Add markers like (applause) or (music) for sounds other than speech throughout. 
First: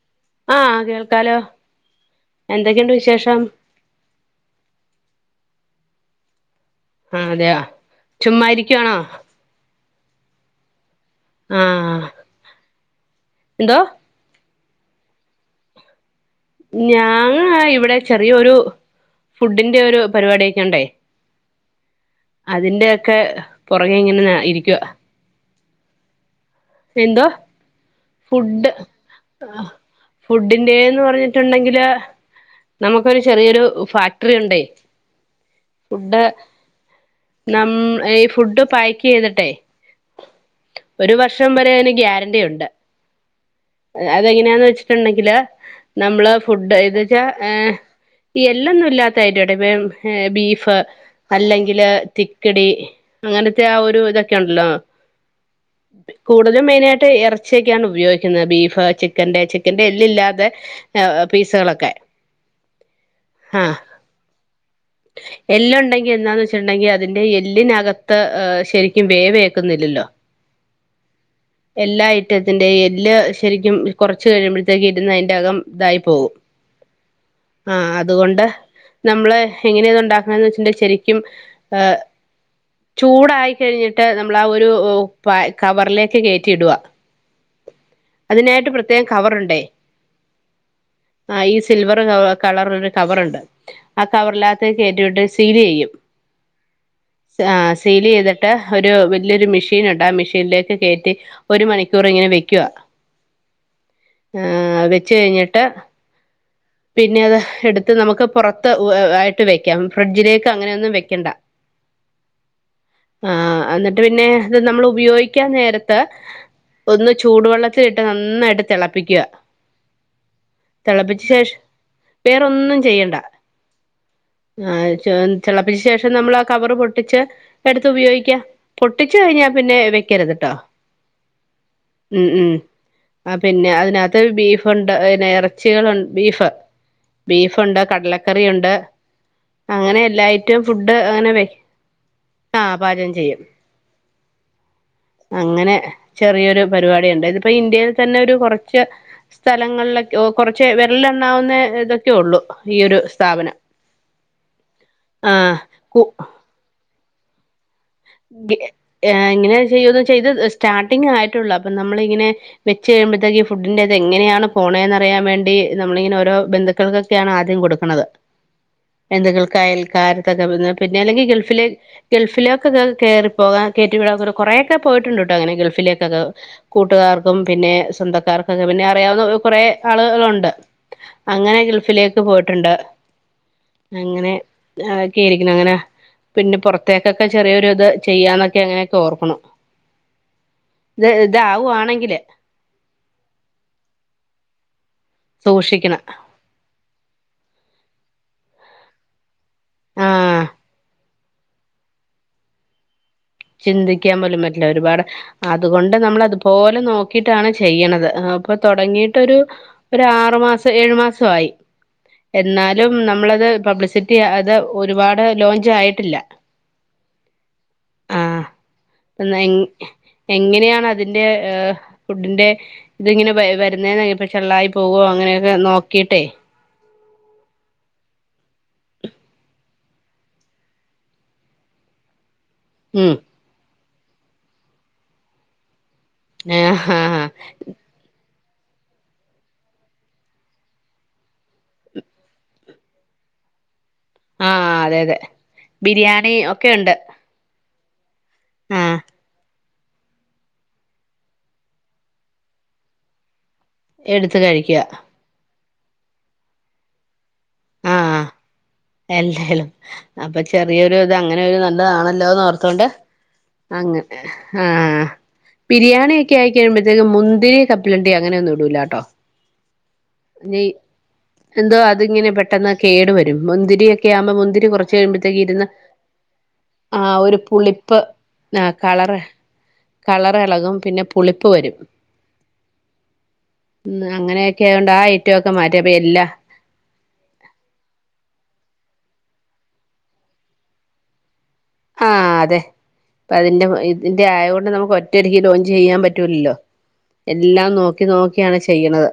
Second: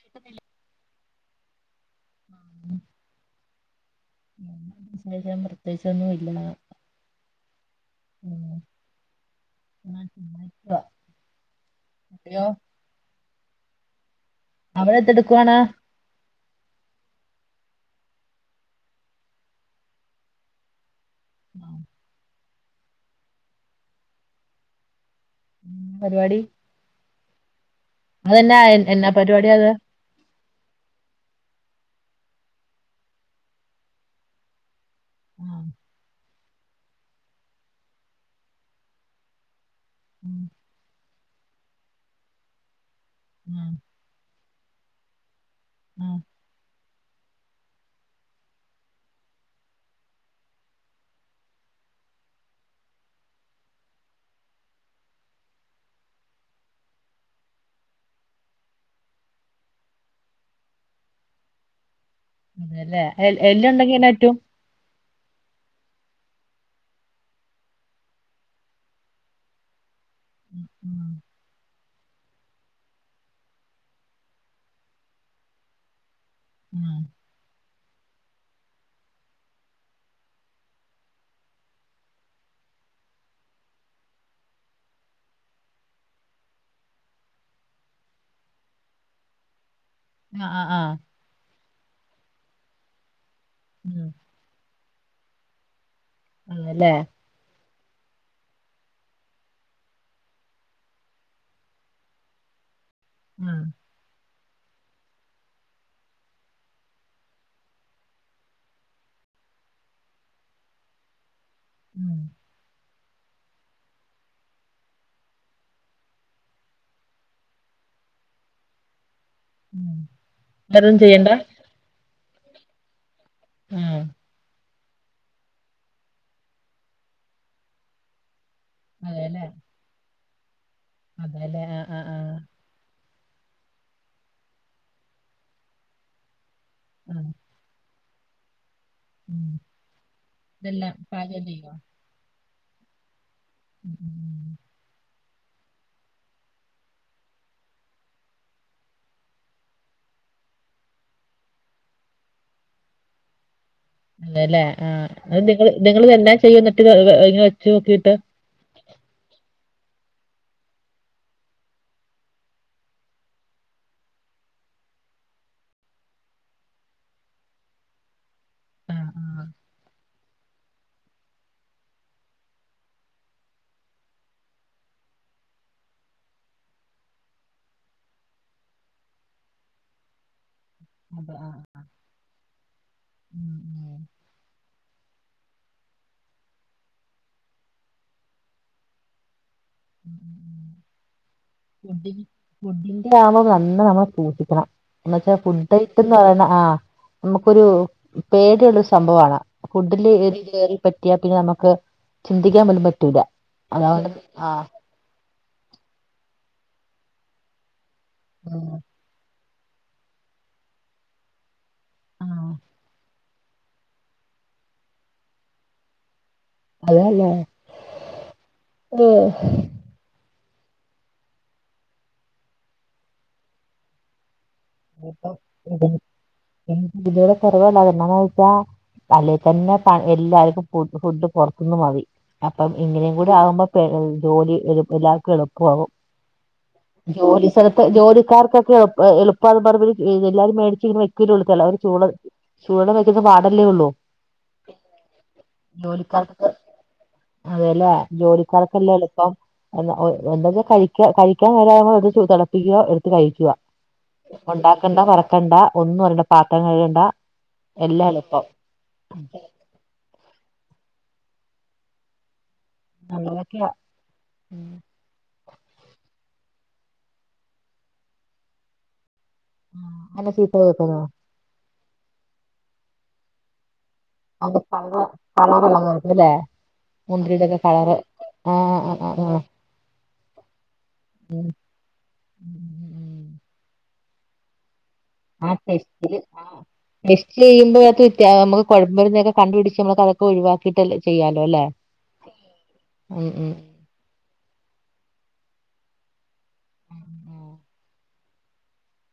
കേക്കുന്നില്ല ആഹ് കേൾക്കാലോ എന്തൊക്കെണ്ട് വിശേഷം വിശേഷം പ്രത്യേകിച്ചൊന്നു ല്ല ആഹ് അതെയോ ചുമ്മാ ഇരിക്കുവാണോ ആഹ് ചുമ്മാരിക്കുവാ ആഹ് ആഹ് ഹലോ എന്തോ അവിടെ എന്തിടുക്കുവാണ്? ഞാങ്ങ ഇവിടെ ചെറിയൊരു ഫുഡിന്റെ ഒരു പരിപാടിയൊക്കെ ണ്ടേ? ആ അതിന്റെൊക്കെ പുറകെ ഇങ്ങനെ ഇരിക്കുവ. പരിവാടി എന്തോ ഫുഡ് എ- എന്നാ പരിപാടി ആ അത് ഫുഡിന്റെന്ന് പറഞ്ഞിട്ടുണ്ടെങ്കില് നമുക്കൊരു ചെറിയൊരു ഫാക്ടറി ഉണ്ടേ ആ, ഫുഡ് നം ഈ ഫുഡ് പാക്കി യ്തിട്ടെ ഉം, ഒരു വർഷം വരെ അതിന് ഗ്യാരണ്ടി ഉണ്ട് ഉം, അതെങ്ങനെയാന്നെ ച്ചിട്ടുണ്ടെങ്കില് ഉം, നമ്മള് ഫുഡ് എത് വെച്ചാ ഈ എല്ലാന്നും ഇല്ലാത്തായിട്ട് ബീഫ് അല്ലെങ്കില് തിക്കിടി അങ്ങനത്തെ ആ ഒരു ഇതൊക്കെണ്ടല്ലോ? കൂടുതലും മെയിനായിട്ട് ഇറച്ചിയൊക്കെയാണ് ഉപയോഗിക്കത് ബീഫ് ചിക്കന്റെ ചിക്കന്റെ എല്ലി ല്ലാതെ പീസ്കളൊക്കെ അതെ എൽഎല്ലുണ്ടെങ്കിനറ്റും ഹ് എല്ലുണ്ടെങ്കി എന്താന്ന് വെച്ചിട്ടുണ്ടെങ്കിൽ അതിന്റെ എല്ലിനകത്ത് ശരിക്കും വേവേക്കുന്നില്ലല്ലോ? (unintelligible) എല്ലാ ഐറ്റത്തിന്റെ എല്ല് ശരിക്കും കുറച്ച് കഴിയുമ്പോഴത്തേക്കും ഇരുന്ന അയിന്റെകം ഇതായി പോകും. ഉം, ആ അതുകൊണ്ട് നമ്മള് എങ്ങനെയു ണ്ടാക്കണന്ന് വെച്ചിട്ടുണ്ടങ്കിൽ ശരിക്കും ചൂടായി കഴിഞ്ഞിട്ട് നമ്മൾ ആ ഒരു കവറിലേക്ക് കയറ്റി ഇടുവ. അതിനായിട്ട് പ്രത്യേകം കവറുണ്ടേ. അ അ ആ ആ ഈ സിൽവർ കളർ ഒരു കവർണ്ട് ആ ഉം, കവറല്ലകത്ത് കേയറ്റിവിട്ട് സീലിയ്യും. ആണല്ലേ? ഹ സീലിയ്തിട്ട് ഒരു വലിയൊരു മെഷീനുണ്ട് ആ മെഷീനിലേക്ക് കയറ്റി ഒരു മണിക്കൂ ചോറ് ഇങ്ങനെ വയ്ക്കുവ. അ ആ വെച്ച് കഴിഞ്ഞിട്ട് പിന്നെ അത് എടുത്ത് നമുക്ക് പുറത്ത് ആയിട്ട് വെക്കാം ഫ്രിഡ്ജിലേക്ക് അങ്ങനെയൊ ന്നും വെക്കെണ്ട. ഉം, ആ് എന്നിട്ട് പിന്നെ ഇത് നമ്മൾ ഉപയോഗിക്കാൻ നേരത്ത് ഒന്ന് ചൂടുവെള്ളത്തിലിട്ട് നന്നായിട്ട് തിളപ്പിക്കുക. ഉം. വേറൊന്നും തിളപ്പിച്ച് ചെയ്യണ്ട ശേഷ് വേറൊന്നും ചെയ്യണ്ട ആ ആ തിളപ്പിച്ച ശേഷം നമ്മളാ കവറ് പൊട്ടിച്ച എടുത്ത് ഉപയോഗിക്ക പൊട്ടിച്ച് കഴിഞ്ഞാ പിന്നെ വെക്കരുത്ട്ടോ? അതേല്ലെ ആ ആ ആ, ഉം ഉം ആ പിന്നെ അതിനകത്ത് ബീഫ്ണ്ട് പിന്നെ ഇറച്ചികൾണ്ട് ബീഫ്. അ അ ബീഫുണ്ട് കടലക്കറിഉണ്ട് ഉം. അങ്ങനെ എല്ലാ ഐറ്റും ഇതെല്ലാം ഫുഡ് അങ്ങനെ പാചകം വെ ചെയ്യുവോ ആ പാചകം ചെയ്യും. (unintelligible) അങ്ങനെ ചെറിയൊരു പരിപാടുണ്ട് ഇതിപ്പോ ഇന്ത്യയിൽ തന്നെ ഒരു കുറച്ച് സ്ഥലങ്ങളിലൊക്കെ കുറച്ച് വെരലെണ്ണാവുന്ന ഇതൊക്കെയൊള്ളു ഈയൊരു സ്ഥാപനം. അതെല്ലെ ആ അത് നി ആഹ് കു നിങ്ങ ഇതെല്ലാം ചെയ്യ എന്നിട്ട് വെച്ച് നോക്കിട്ട്? ഇങ്ങനെ ചെയ്യോന്ന് ചെയ്ത് സ്റ്റാർട്ടിങ് ആയിട്ടുള്ളൂ. അപ്പൊ നമ്മളിങ്ങനെ വെച്ച് കഴിയുമ്പത്തേയ്ക്ക് ഫുഡിന്റെതെങ്ങെയാണ് പോണേന്നറിയാൻ വേണ്ടി നമ്മളിങ്ങന ഓരോ ബെന്ധു ക്കൾക്കൊക്കെയാണ് ആദ്യം കൊട്ക്ക്ണത്. ആഹ് ആഹ് ബെന്തുക്കൾക്കയൽകാർകൊക്കെ (unintelligible) പിന്നെ അല്ലെങ്കി ഗൾഫില് ഗൾഫിലെ ക്കൊക്കെ കേറിപ്പോകാൻ കേറ്റിവിടാ കൊ കൊറെക്കെ പോയിട്ടുണ്ട്ട്ടാങ്ങനെ ഗൾഫിലേക്കക്കെ കൂട്ടുകാർക്കും പിന്നെ സ്വന്തക്കാർക്കൊക്കെ പിന്നെ അറിയാവുന്ന കൊറേ ആളുകളൊണ്ട്. അതെ അങ്ങനെ ഗൾഫിലേക്ക് പോയിട്ടുണ്ട്. ഉം, ഉം. അങ്ങനെ അക്കെ ഇരി (unintelligible) അങ്ങനെ പിന്നെ പൊറത്തേക്ക് ക്കെ ചെറിയൊരുത് ചെയ്യാന്നൊക്കെ അങ്ങനെയൊക്കെ ഓർക്കുണു. (unintelligible) ത് താവുവാണെങ്കില്. ഫുഡിന് ഫുഡിന്റെ ആമ്പൊ നന്ന നമ്മൾ പൂട്ടിക്കണം. എന്ന് വെച്ചാ ഫുഡ് സൂക്ഷിക്കണം ഐറ്റംന്ന് പറയുന്ന ആഹ്. അമ്മക്കൊരു പേടിയുള്ളൊരു സംഭവാണ്. ഫുഡില് എരി ആഹ് കേറി പ റ്റിയാ പിന്നെ ഞമ്മക്ക് ചിന്തിയ്ക്കാൻ പോലും പറ്റൂലാ. ചിന്തിയ്ക്കാൻ പോലും പറ്റില്ല. ഒര്പാട് അത്കൊണ്ട് നമ്മളതുപോലെ നോ ക്കീട്ടാണ് ചെയ്യണത്. അ് അപ്പൊ തൊടങ്ങീട്ടൊരു ഒര് ആറ്മാസ ഏഴു മാസൊ ആയി. ആഹ് എന്നാലും നമ്മ്ളത് പബ്ലിസിറ്റി അത് ഒരുപാട് ലോഞ്ച് ആയിട്ടില്ല. അതേല്ലേ. ആഹ്. എന്നാ (unintelligible) എങ്ങനെയാണ് അതിന്റെ ഏ ഫുഡ്ന്റെ ഇതിങ്ങനെ വര് വരുന്നെന്ന് (unintelligible) ചെള്ളായി പോകോ? അങ്ങനെയൊക്കെ ഇപ്പം നോക്കിയിട്ടേയ് (unintelligible) അല്ലേത്തന്നെ പ എല്ലാര്ക്കും ഫു ഫുഡ് പൊറത്ത്ന്ന് മതി. അപ്പം ഇങ്ങിനെയും ഉം കൂടി ആകുമ്പം പെ ജോലി എ എല്ലാർക്കും എളുപ്പു ആകും. ആ ആ ജോലി സലത്ത് ജോലിക്കാർക്കൊക്കെ എൾ എളു അപ്പൊ അത് (unintelligible) എല്ലാരും മേടിച്ച് ഇങ്ങനെ വെക്കലുള്ളൂ എല്ലാരും ചൂള ചൂടെള്ളംവെയ്ക്കുന്ന പാടല്ലേ ഉള്ളൂ. ആഹ്, അതെ അതെ. ബിരിയാണി ഒക്കെ ഒണ്ട്. അതേല്ലേ ജോലിക്കാർക്കെല്ലേ എള്പ്പം. എന്നാ ഒ എന്താച്ചാ കഴിയ്ക്കാ കഴിയ്ക്കാൻ നേരാവുമ്പോ എട്ത്ത് തെളപ്പിക്കുവ എടുത്ത് കഴിയ്ക്കുവ. എടുത്ത് കഴിക്കുക ഒണ്ടാക്കണ്ട പറക്കണ്ട ഒന്നും അറിയണ്ട പാത്രം കഴുകണ്ട എല്ലാം എള്പ്പം. എല്ലാം എള് അപ്പൊ ചെറിയൊരു ത് അങ്ങനെ ഒരു നല്ലതാണല്ലോന്നോർ ത്തോണ്ട് നല്ലതൊക്കെയാ അങ്ങനെ ഉം ആഹ്. ബിരിയാണി ഒക്ക്യേ ആയിക്ക്യയുമ്പഴത്തേക്കും മുന്തിരി കപ്പ്ലണ്ടി അങ്ങനെ ഒന്നും ഇടൂലാട്ടോ. ആഹ്, അല്ല നീ (unintelligible) എന്തോ, അതിങ്ങനെ പെട്ടെന്ന് കേടു വരും മുന്തിരിയ യാവുമ്പം അത് മുന്തിരി കൊറച്ച് കളറ് കഴിയുമ്പോഴത്തേക്കിര്ന്ന് കളറുള്ളതായിരിക്കും അല്ലേ ആഹ് ഒരു മുന്തിരിയുടെയൊക്കെ കളറ് പുളിപ്പ് ആഹ് കളറ് കളറെളകും പിന്നെ പുളിപ്പ് വരും. ഉം അങ്ങനെയൊക്കെ ആയോണ്ട് ആ ഐറ്റൊ ഒക്കെ മാറ്റി. അപ്പ എല്ല ടെസ്റ്റ്‌ ചെയ്യുമ്പോഴത്ത് തേ അമ്മക്ക് കൊഴമ്പരുന്നൊക്കെ കണ്ടു പിടിച്ച് നമ്മളെ അതൊക്കെ ഒഴിവാക്കിയിട്ട് അല്ലെ ചെയ്യാലോ ല്ലെ ഹാഹ്, അതെ പ്പ അതിന്റെ ഇതിന്റെ ആയൊണ്ട് നമുക്ക് ഒറ്റടിയ്ക്ക് ലോഞ്ച് ചെയ്യാൻ പറ്റൂലല്ലോ. ആ, എല്ലാം നോക്കി നോക്കിയാണ് ചെയ്യ്ണത്.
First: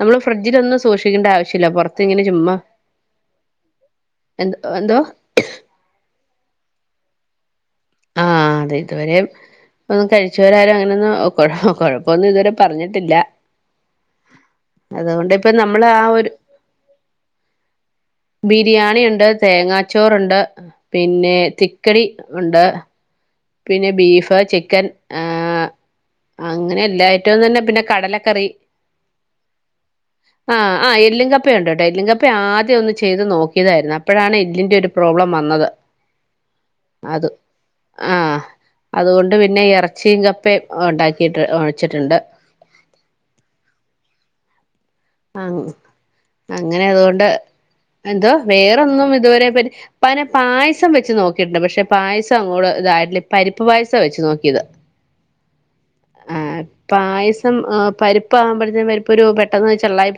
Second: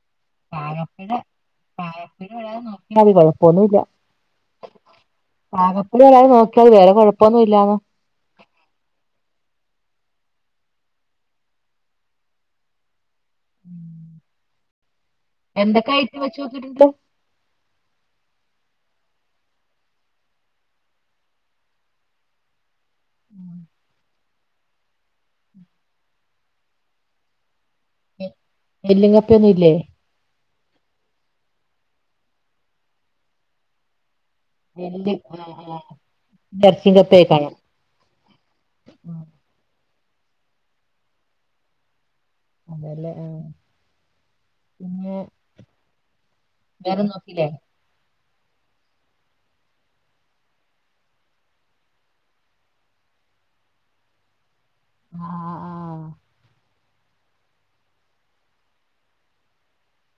നമ്മള് ഫ്രിഡ്ജിലൊന്നും പാകപ്പിഴ സൂക്ഷിക്കെണ്ട ആവശ്യല്ല. പൊറത്തിങ്ങനെ പാകപ്പിഴ ചുമ്മാ വരാതെ നോക്കിയാൽ മതി കുഴപ്പൊന്നുമില്ല എന്ത് എന്തോ ടുവരാതെ നോക്കിയാതി. വേറെ കൊഴപ്പൊന്നും ഇല്ലാതെ ആഹ് അതെ ഇതുവരെ ഒന്നും കഴിച്ചവരാരും അങ്ങനെന്നും കൊഴ കൊഴപ്പൊ ഒന്നും ഇതുവരെ പറഞ്ഞിട്ടില്ല. (unintelligible) അതുകൊണ്ട് ഇപ്പൊ നമ്മള് എന്തൊക്കെ ആ ഐറ്റം ഒര് വെച്ച് നോക്കിയിട്ടുണ്ട് ബിരിയാണി ഉണ്ട്, തേങ്ങാച്ചോറുണ്ട്, പിന്നെ തിക്കടി ഉണ്ട്. (unintelligible) പിന്നെ ബീഫ് ചിക്കൻ ആഹ് അങ്ങനെ എല്ലാ ഐറ്റോന്ന് പറഞ്ഞാ പിന്നെ എ- കടലക്കറി എല്ലും കപ്പയൊന്നും ഇല്ലേ ആ ആഹ് എല്ലും കപ്പയുണ്ട് കേട്ടോ എല്ലുങ്കപ്പ ആദ്യം ഒന്ന് ചെയ്ത് നോക്കിയതായിരുന്നു അപ്പോഴാണ് എല്ലിന്റെ ഒരു എല്ല് പ്രോബ്ലം വന്നത് ആഹ് ആഹ് ഇറച്ചിയും അത്. കപ്പയൊക്കെ കാണും ആ ഉം, അതുകൊണ്ട് പിന്നെ ഇറച്ചിയും കപ്പയും ഉണ്ടാക്കിട്ട് വെച്ചിട്ടുണ്ട്. (inaudible) ആ അങ്ങനെ വേറെ അതുകൊണ്ട് നോക്കില്ലേ എന്തോ വേറൊന്നും ഇതുവരെ പറ്റി പന പായസം വെച്ച് നോക്കിട്ടുണ്ട് പക്ഷെ പായസം അങ്ങോട്ട് ഇതായിട്ടല്ല പരിപ്പ് പായസം വെച്ച് നോക്കിയത്. ആഹ് ആഹ് പായസം പരിപ്പ്കുമ്പഴത്തേന് പരിപ്പ് ഒരു പെട്ടെന്ന് ചള്ളായി.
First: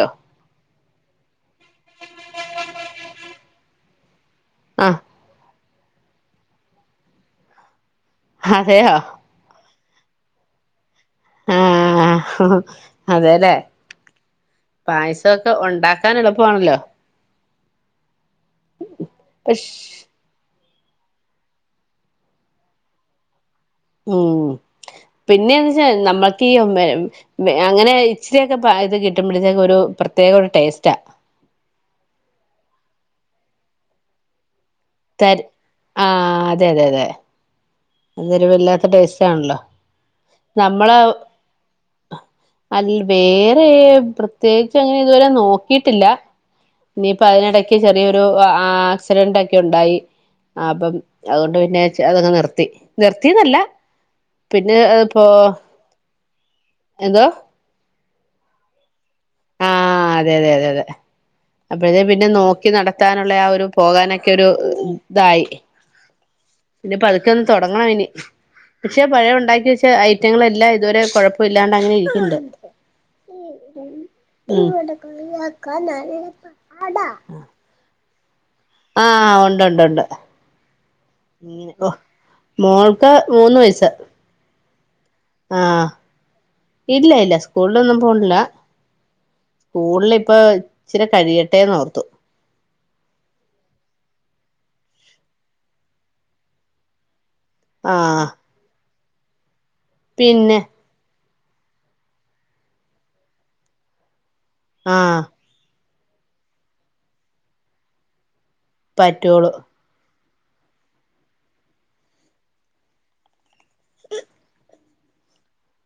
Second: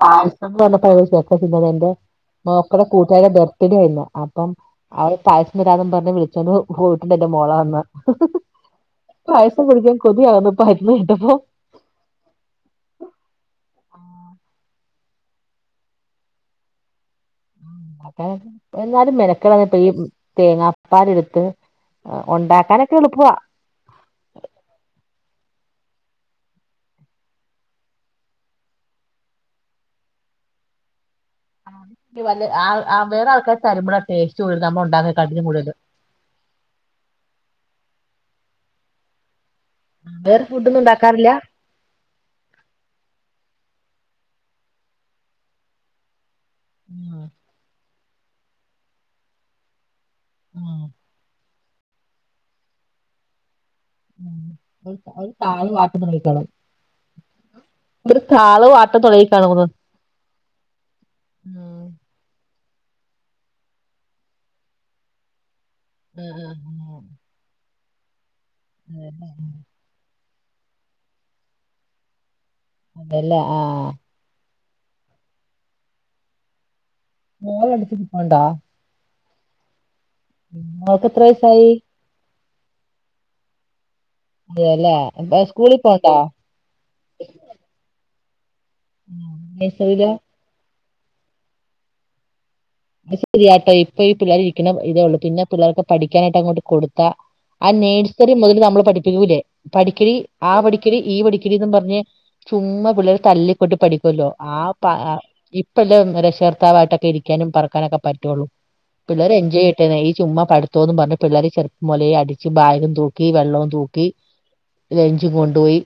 പായസം എന്ന് പറഞ്ഞാൽ വെക്കത്തില്ലാ (unintelligible) മക്കടെ കൂട്ടുകാരന്റെ ബർത്ത് ഡേ ആയിരുന്നു അപ്പം ആഹ് അവള് പായസം തരാന്നും പറഞ്ഞ് വിളിച്ചോണ്ട് പോയിട്ടുണ്ട് എന്റെ മോ െള വന്ന്. അതെയോ? പായസം കുടിക്കാൻ കൊതിയാവുന്നു (unintelligible) കേട്ടപ്പോ. ആഹ അതെല്ലേ? പായസമൊക്കെ ഉണ്ടാക്കാൻ എളുപ്പമാണല്ലോ? എന്നാലും മെനക്കടാന്നിപ്പി. പക്ഷെ തേങ്ങാപ്പാലെ ടുത്ത് ഒണ്ടാക്കാനൊക്കെ എളുപ്പവാ. ഉം പിന്നെന്തച്ചാ നമ്മൾക്ക് ഈ അങ്ങനെ ഇച്ചിരിയൊക്കെ ഇത് കിട്ടുമ്പോഴത്തേക്കും ഒരു പ്രത്യേക ഒരു ടേസ്റ്റാ. ആ വേറെ ആൾക്കാർ തരുമ്പോഴ ടേസ്റ്റ് കൂടുതൽ നമ്മൾ തര് ഒണ്ടാക്കുന്നതിനേക്കാൾ കൂടുതല്. ആഹ് അതെ അതെ അതെ. അതൊരു വല്ലാത്ത ടേസ്റ്റ് ആണല്ലോ വേറെ ഫുഡൊന്നും നമ്മളെ. ഉണ്ടാക്കാറില്ല അ വേറെ പ്രത്യേകിച്ച് അങ്ങനെ ഇതുവരെ നോക്കിട്ടില്ല. ഇനിയിപ്പോ ആഹ് അതിനിടക്ക് ചെറിയൊരു ആക്സിഡന്റ് ഒക്കെ ഒണ്ടായി. ആഹ് അപ്പം അതുകൊണ്ട് പിന്നെ അതൊക്കെ നിർത്തി നിർത്തിന്നല്ല. പിന്നെ ഒരു ഇപ്പോ ഒരു താള് വാട്ടുന്ന കേക്കണം എന്തോ? ഒരു താളവും ആട്ടവും തുടങ്ങി കാണുമെന്ന് അതെ അതെ അതെ അതെ. അപ്പോഴതേ പിന്നെ നോക്കി നടത്താനുള്ള ആ ഒരു പോകാനൊക്കെ ഒരു ഇതായി. ഉം ഉം ഇനിപ്പ പതുക്കൊന്ന് തൊടങ്ങണം ഇനി പക്ഷെ അതല്ലേ പഴേണ്ടാക്കി വെച്ച ഐറ്റങ്ങളെല്ലാം ഇതുവരെ കൊഴപ്പില്ലാണ്ട് അങ്ങനെ ഇരിക്കണ്ട്. അതല്ലേ ആ (unintelligible) (unintelligible) മോളെ അടുത്തിരിപ്പുണ്ടാ ആഹ് ഉണ്ട്ണ്ട് ഉണ്ട് മോൾക്ക് എത്ര വയസ്സായി മോൾക്ക് മൂന്ന് വയസ്സ്. അതെയല്ലേ പ്ലേ സ്കൂളിൽ ആഹ് പോവ്ണ്ടോ? ഇല്ല ഇല്ല സ്കൂളിലൊന്നും പോണില്ല നഴ്സറിയില് സ്കൂളില് ഇപ്പൊ ഇചിരി കഴിയട്ടെ ഓർത്തു. അ ശരിയാട്ടോ ഇപ്പ ഈ പിള്ളേർ ഇരിക്കുന്ന ഇതേ ഉള്ളൂ പിന്നെ പിള്ളേർക്ക് പഠിക്കാനായിട്ട് അങ്ങോട്ട് കൊടുത്താ. ആ ആഹ് നഴ്സറി മുതൽ നമ്മൾ പഠിപ്പിക്കൂല്ലേ പഠിക്കടി ആ പിന്നെ പഠി ക്കടി ഈ പടിക്കടിന്ന് പറഞ് ചുമാ പിള്ളേരെ തല്ലിക്കൊട്ടി പഠിക്കുമല്ലോ ആ പ ആഹ് ഇപ്പ ല്ല രക്ഷകർത്താവായിട്ടൊക്കെ ഇരിക്കാനും പറക്കാനൊക്കെ പറ്റുള്ളൂ പിള്ളേർ പറ്റുള്ളൂ എൻജോയ്. ചെയ്യട്ടെ ഈ ചുമ്മാ പടുത്തോന്ന് പറഞ് പിള്ളേര് ചെറുപ്പം മുതലെ അടിച്ച് ബാഗും തൂക്കി വെള്ളവും തൂക്കി. ലെഞ്ചും കൊണ്ടുപോയി.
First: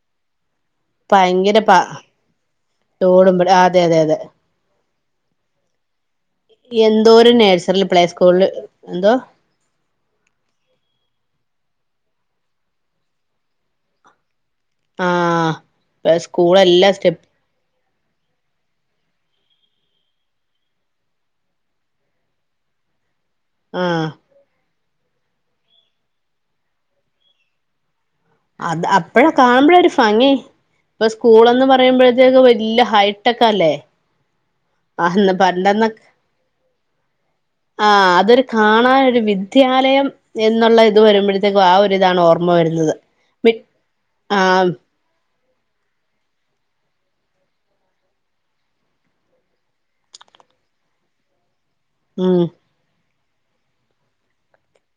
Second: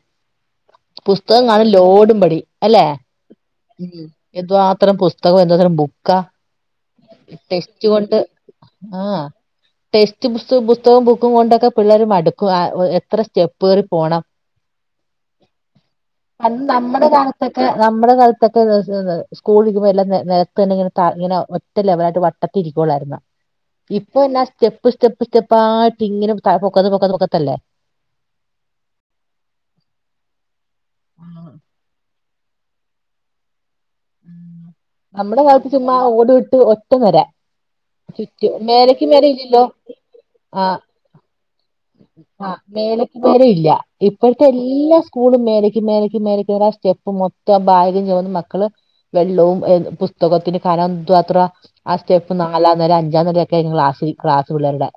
പുസ്തകം ഭയങ്കര കാണും പ ലോഡും പടി അല്ലെ തോടും അതെ അതെ അതെ എന്തുവാ അത്ര പുസ് തകം എന്താ ബുക്കാ? എന്തോ ഒരു നേഴ്സറി ടെസ്റ്റ് പ്ലേ സ്കൂളിൽ എന്തോ? ടെക്സ്റ്റ്സ് പുസ്തകവും ബുക്കും കൊണ്ടൊക്കെ പിള്ളേർ മടുക്കും എത്ര സ്റ്റെപ്പ് കേറി പോണം. (inaudible) ആഹ് അ സ്കൂൾ ത് എല്ലാ നമ്മളെ സ്റ്റെപ്പ് കാലത്ത്. ളൊക്കെ നമ്മുടെ കാലത്തൊക്കെ ത് ത് ഇങ്ങനെ. ഒറ്റ ലെവലായിട്ട് വട്ടത്തിരിക്കള്ളായിുന്ന ആഹ് ഇപ്പൊ എന്നാ സ്റ്റെപ്പ് സ്റ്റെപ്പ് സ്റ്റെപ്പ് ആയിട്ട ഇങ്ങനെ പൊക്കത്ത് പൊക്കത്ത് പൊക്കത്തല്ലേ അത് അപ്പഴാ കാണുമ്പോഴ ഒരു ഭങ്ങേ ഇപ്പൊ ആഹ് സ്കൂൾന്ന് പറയുമ്പോഴ അക്കെ വലിയ ഹൈടെക്കല്ലേ നമ്മുടെ കാലത്ത് ചുമ്മാ ഓട്വിട്ട് ഒറ്റ വരാ ആ അതൊരു കാണൻ ഒരു ഇല്ലല്ലോ വിദ്യാലയം എന്നുള്ള ഇത് വരുമ്പോഴത്തേക്കും ആ ഒ ഒരു ഇതാണ് ഓർമ്മ ആ വരുന്നത് മേലക്ക് നേര ഇല്ല ഇപ്പോഴത്തെ ആഹ് എല്ലാ സ്കൂള മേലേക്ക് മേലേക്ക് മേല ആ സ്റ്റെപ്പ് മൊത്തം ഭാകം ചോന്ന് മക്കള് വെള്ളവും പുസ്തകത്തിന് കാരം എന്തുത്ര ആ സ്റ്റെപ്പ് ഉം നാലാ അര അഞ്ചാം തരയൊക്കെ ക്ലാസ് ക്സ് പിള്ളരുടെ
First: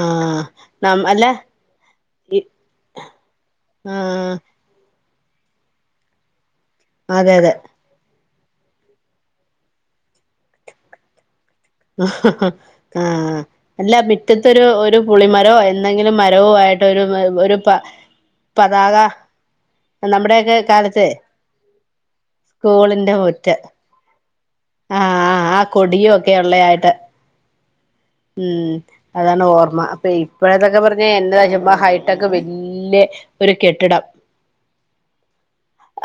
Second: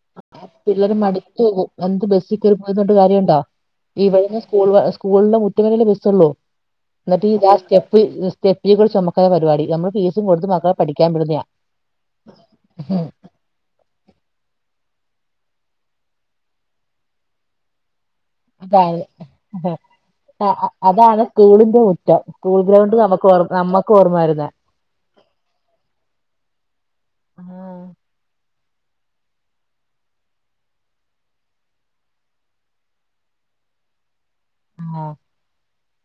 ആഹ് ന പിള്ളേരെ അല്ല മടിച്ചു പോകും എന്ത് ബസിൽ കയറി പോയുന്നണ്ട് കാര്യുണ്ടോ ആഹ് സ്കൂ സ്കൂളെ മുറ്റുവലൽ ബസ്സള്ളൂ എന്നിട്ട് അതെ ഇ അതെ സ്റ്റെഫിയെ കുറി ചുമക്ക പപാടി നമ്മ ഫീസും കൊടുത്തും മക്കെ പഠിക്കാൻ പടുന്നതാ ആഹ് ആഹ് അല്ല പിറ്റത്തരു ഒരു പുളിമരമോ എന്തെങ്കിലും മരവോ ആയിട്ടൊ ഒരു ഒരു അത പതാക അതെ ആ നമ്മുടെയൊക്കെ കാലത്ത് അതാണ് സ്കൂളിന്റെ മുറ്റം സ്കൂൾ ഗ്രൗണ്ട് നമുക്ക് ഓർ നമ്മക്ക് ഓർമ്മരുന്ന ആഹ ആ ആ കൊടിയും ഒക്കെ ഉള്ള ആായിട്ട് ഉം അതാണ് ഓർമ്മ അപ്പൊ ഇപ്പോഴതൊക്കെ പറഞ്ഞ എ്റെ നജമ്മ ഹൈടെക്ക് വല്യ ഒരു കെട്ടിടം ആഹ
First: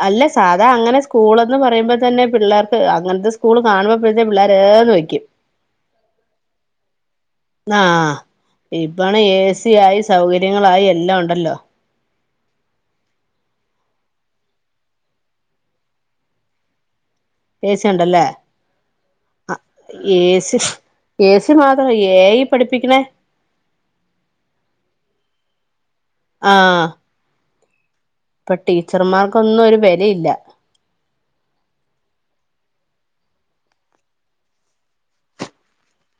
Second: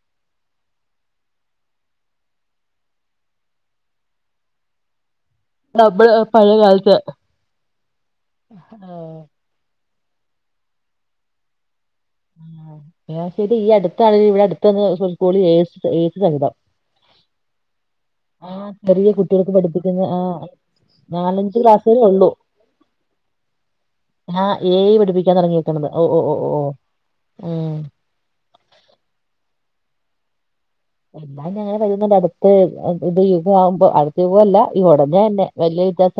അല്ലെ സാധാ അങ്ങനെ സ്കൂൾന്ന് പറയുമ്പോ തന്നെ പിള്ളേർക്ക് അങ്ങനത്തെ സ്കൂള് കാണുമ്പപ്പോഴത്തെേ പിള്ളേർന്ന് വയ്ക്കും നമ്മള് പഴയ കാലത്ത് ആഹ ഇപണ ആഹ് ഏ സ ആായി സൗകര്യങ്ങളായി എല്ലാം ഉണ്ടല്ലോ ആം ശരി ഈ അടുത്താണെ ഇവിടെ അടുത്തന്ന്ള ഏ കതം പേസി സുണ്ടല്ലേ ആ ചെറിയ കുട്ടികൾക്ക് പഠിപ്പിക്കുന്ന ആ സി എ സി നാലഞ്ച് ക്ലാസ് മാത്രം വരെ എ ഉള്ളു ഐ പഠിപ്പിക്കണേ ആ ഏ പഠിപ്പിക്കാൻ തുടങ്ങിയിരിക്കുന്നത് ഓ ഓ ഓ ആഹ് ഉം ഇപ്പൊ ടീച്ചർമാർക്കൊന്നും ഒരു വിലയില്ല എല്ലാം ഞങ്ങനെ വുന്നണ്ട് അടുത്ത് ഇത് യുഗംമാവുമ്പോ അടുത്ത യുഗമല്ല ഈ ഉടനെ തന്നെ വലിയ വിത്ം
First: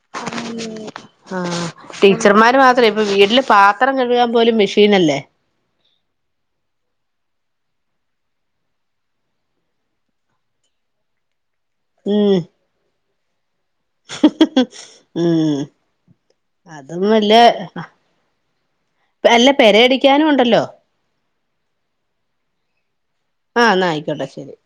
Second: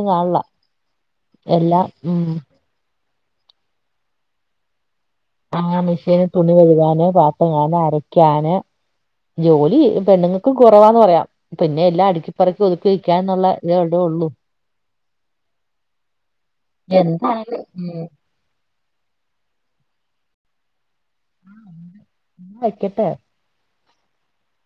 ആ ഉം ടീച്ചർമാര് മാത്രേ അപ്പൊ വീട്ടില് പാത്രം കഴുകാൻ പോലും മെഷീനല്ലേ ആ ആ മെഷീന് തുണി വരുവാന് പാത്തങ്ങാന് അരക്കാന് ജോലി പെണ്ണുങ്ങൾക്ക് കുറവാന്ന് പറയാം പിന്നെ എല്ലാം ഉം അടുക്കിപ്പറക്കി ഒതുക്കിയിിക്കാ എന്നുള്ള ഉം അതന്നല്ല എന്താണെങ്കിലും ഉം അല്ല പെരയടിക്കാനും ഉണ്ടല്ലോ ആ എന്നന്ത വയ്ക്കട്ടെ ആഹ് എന്നാൽ ആയിക്കോട്ടെ ശെരി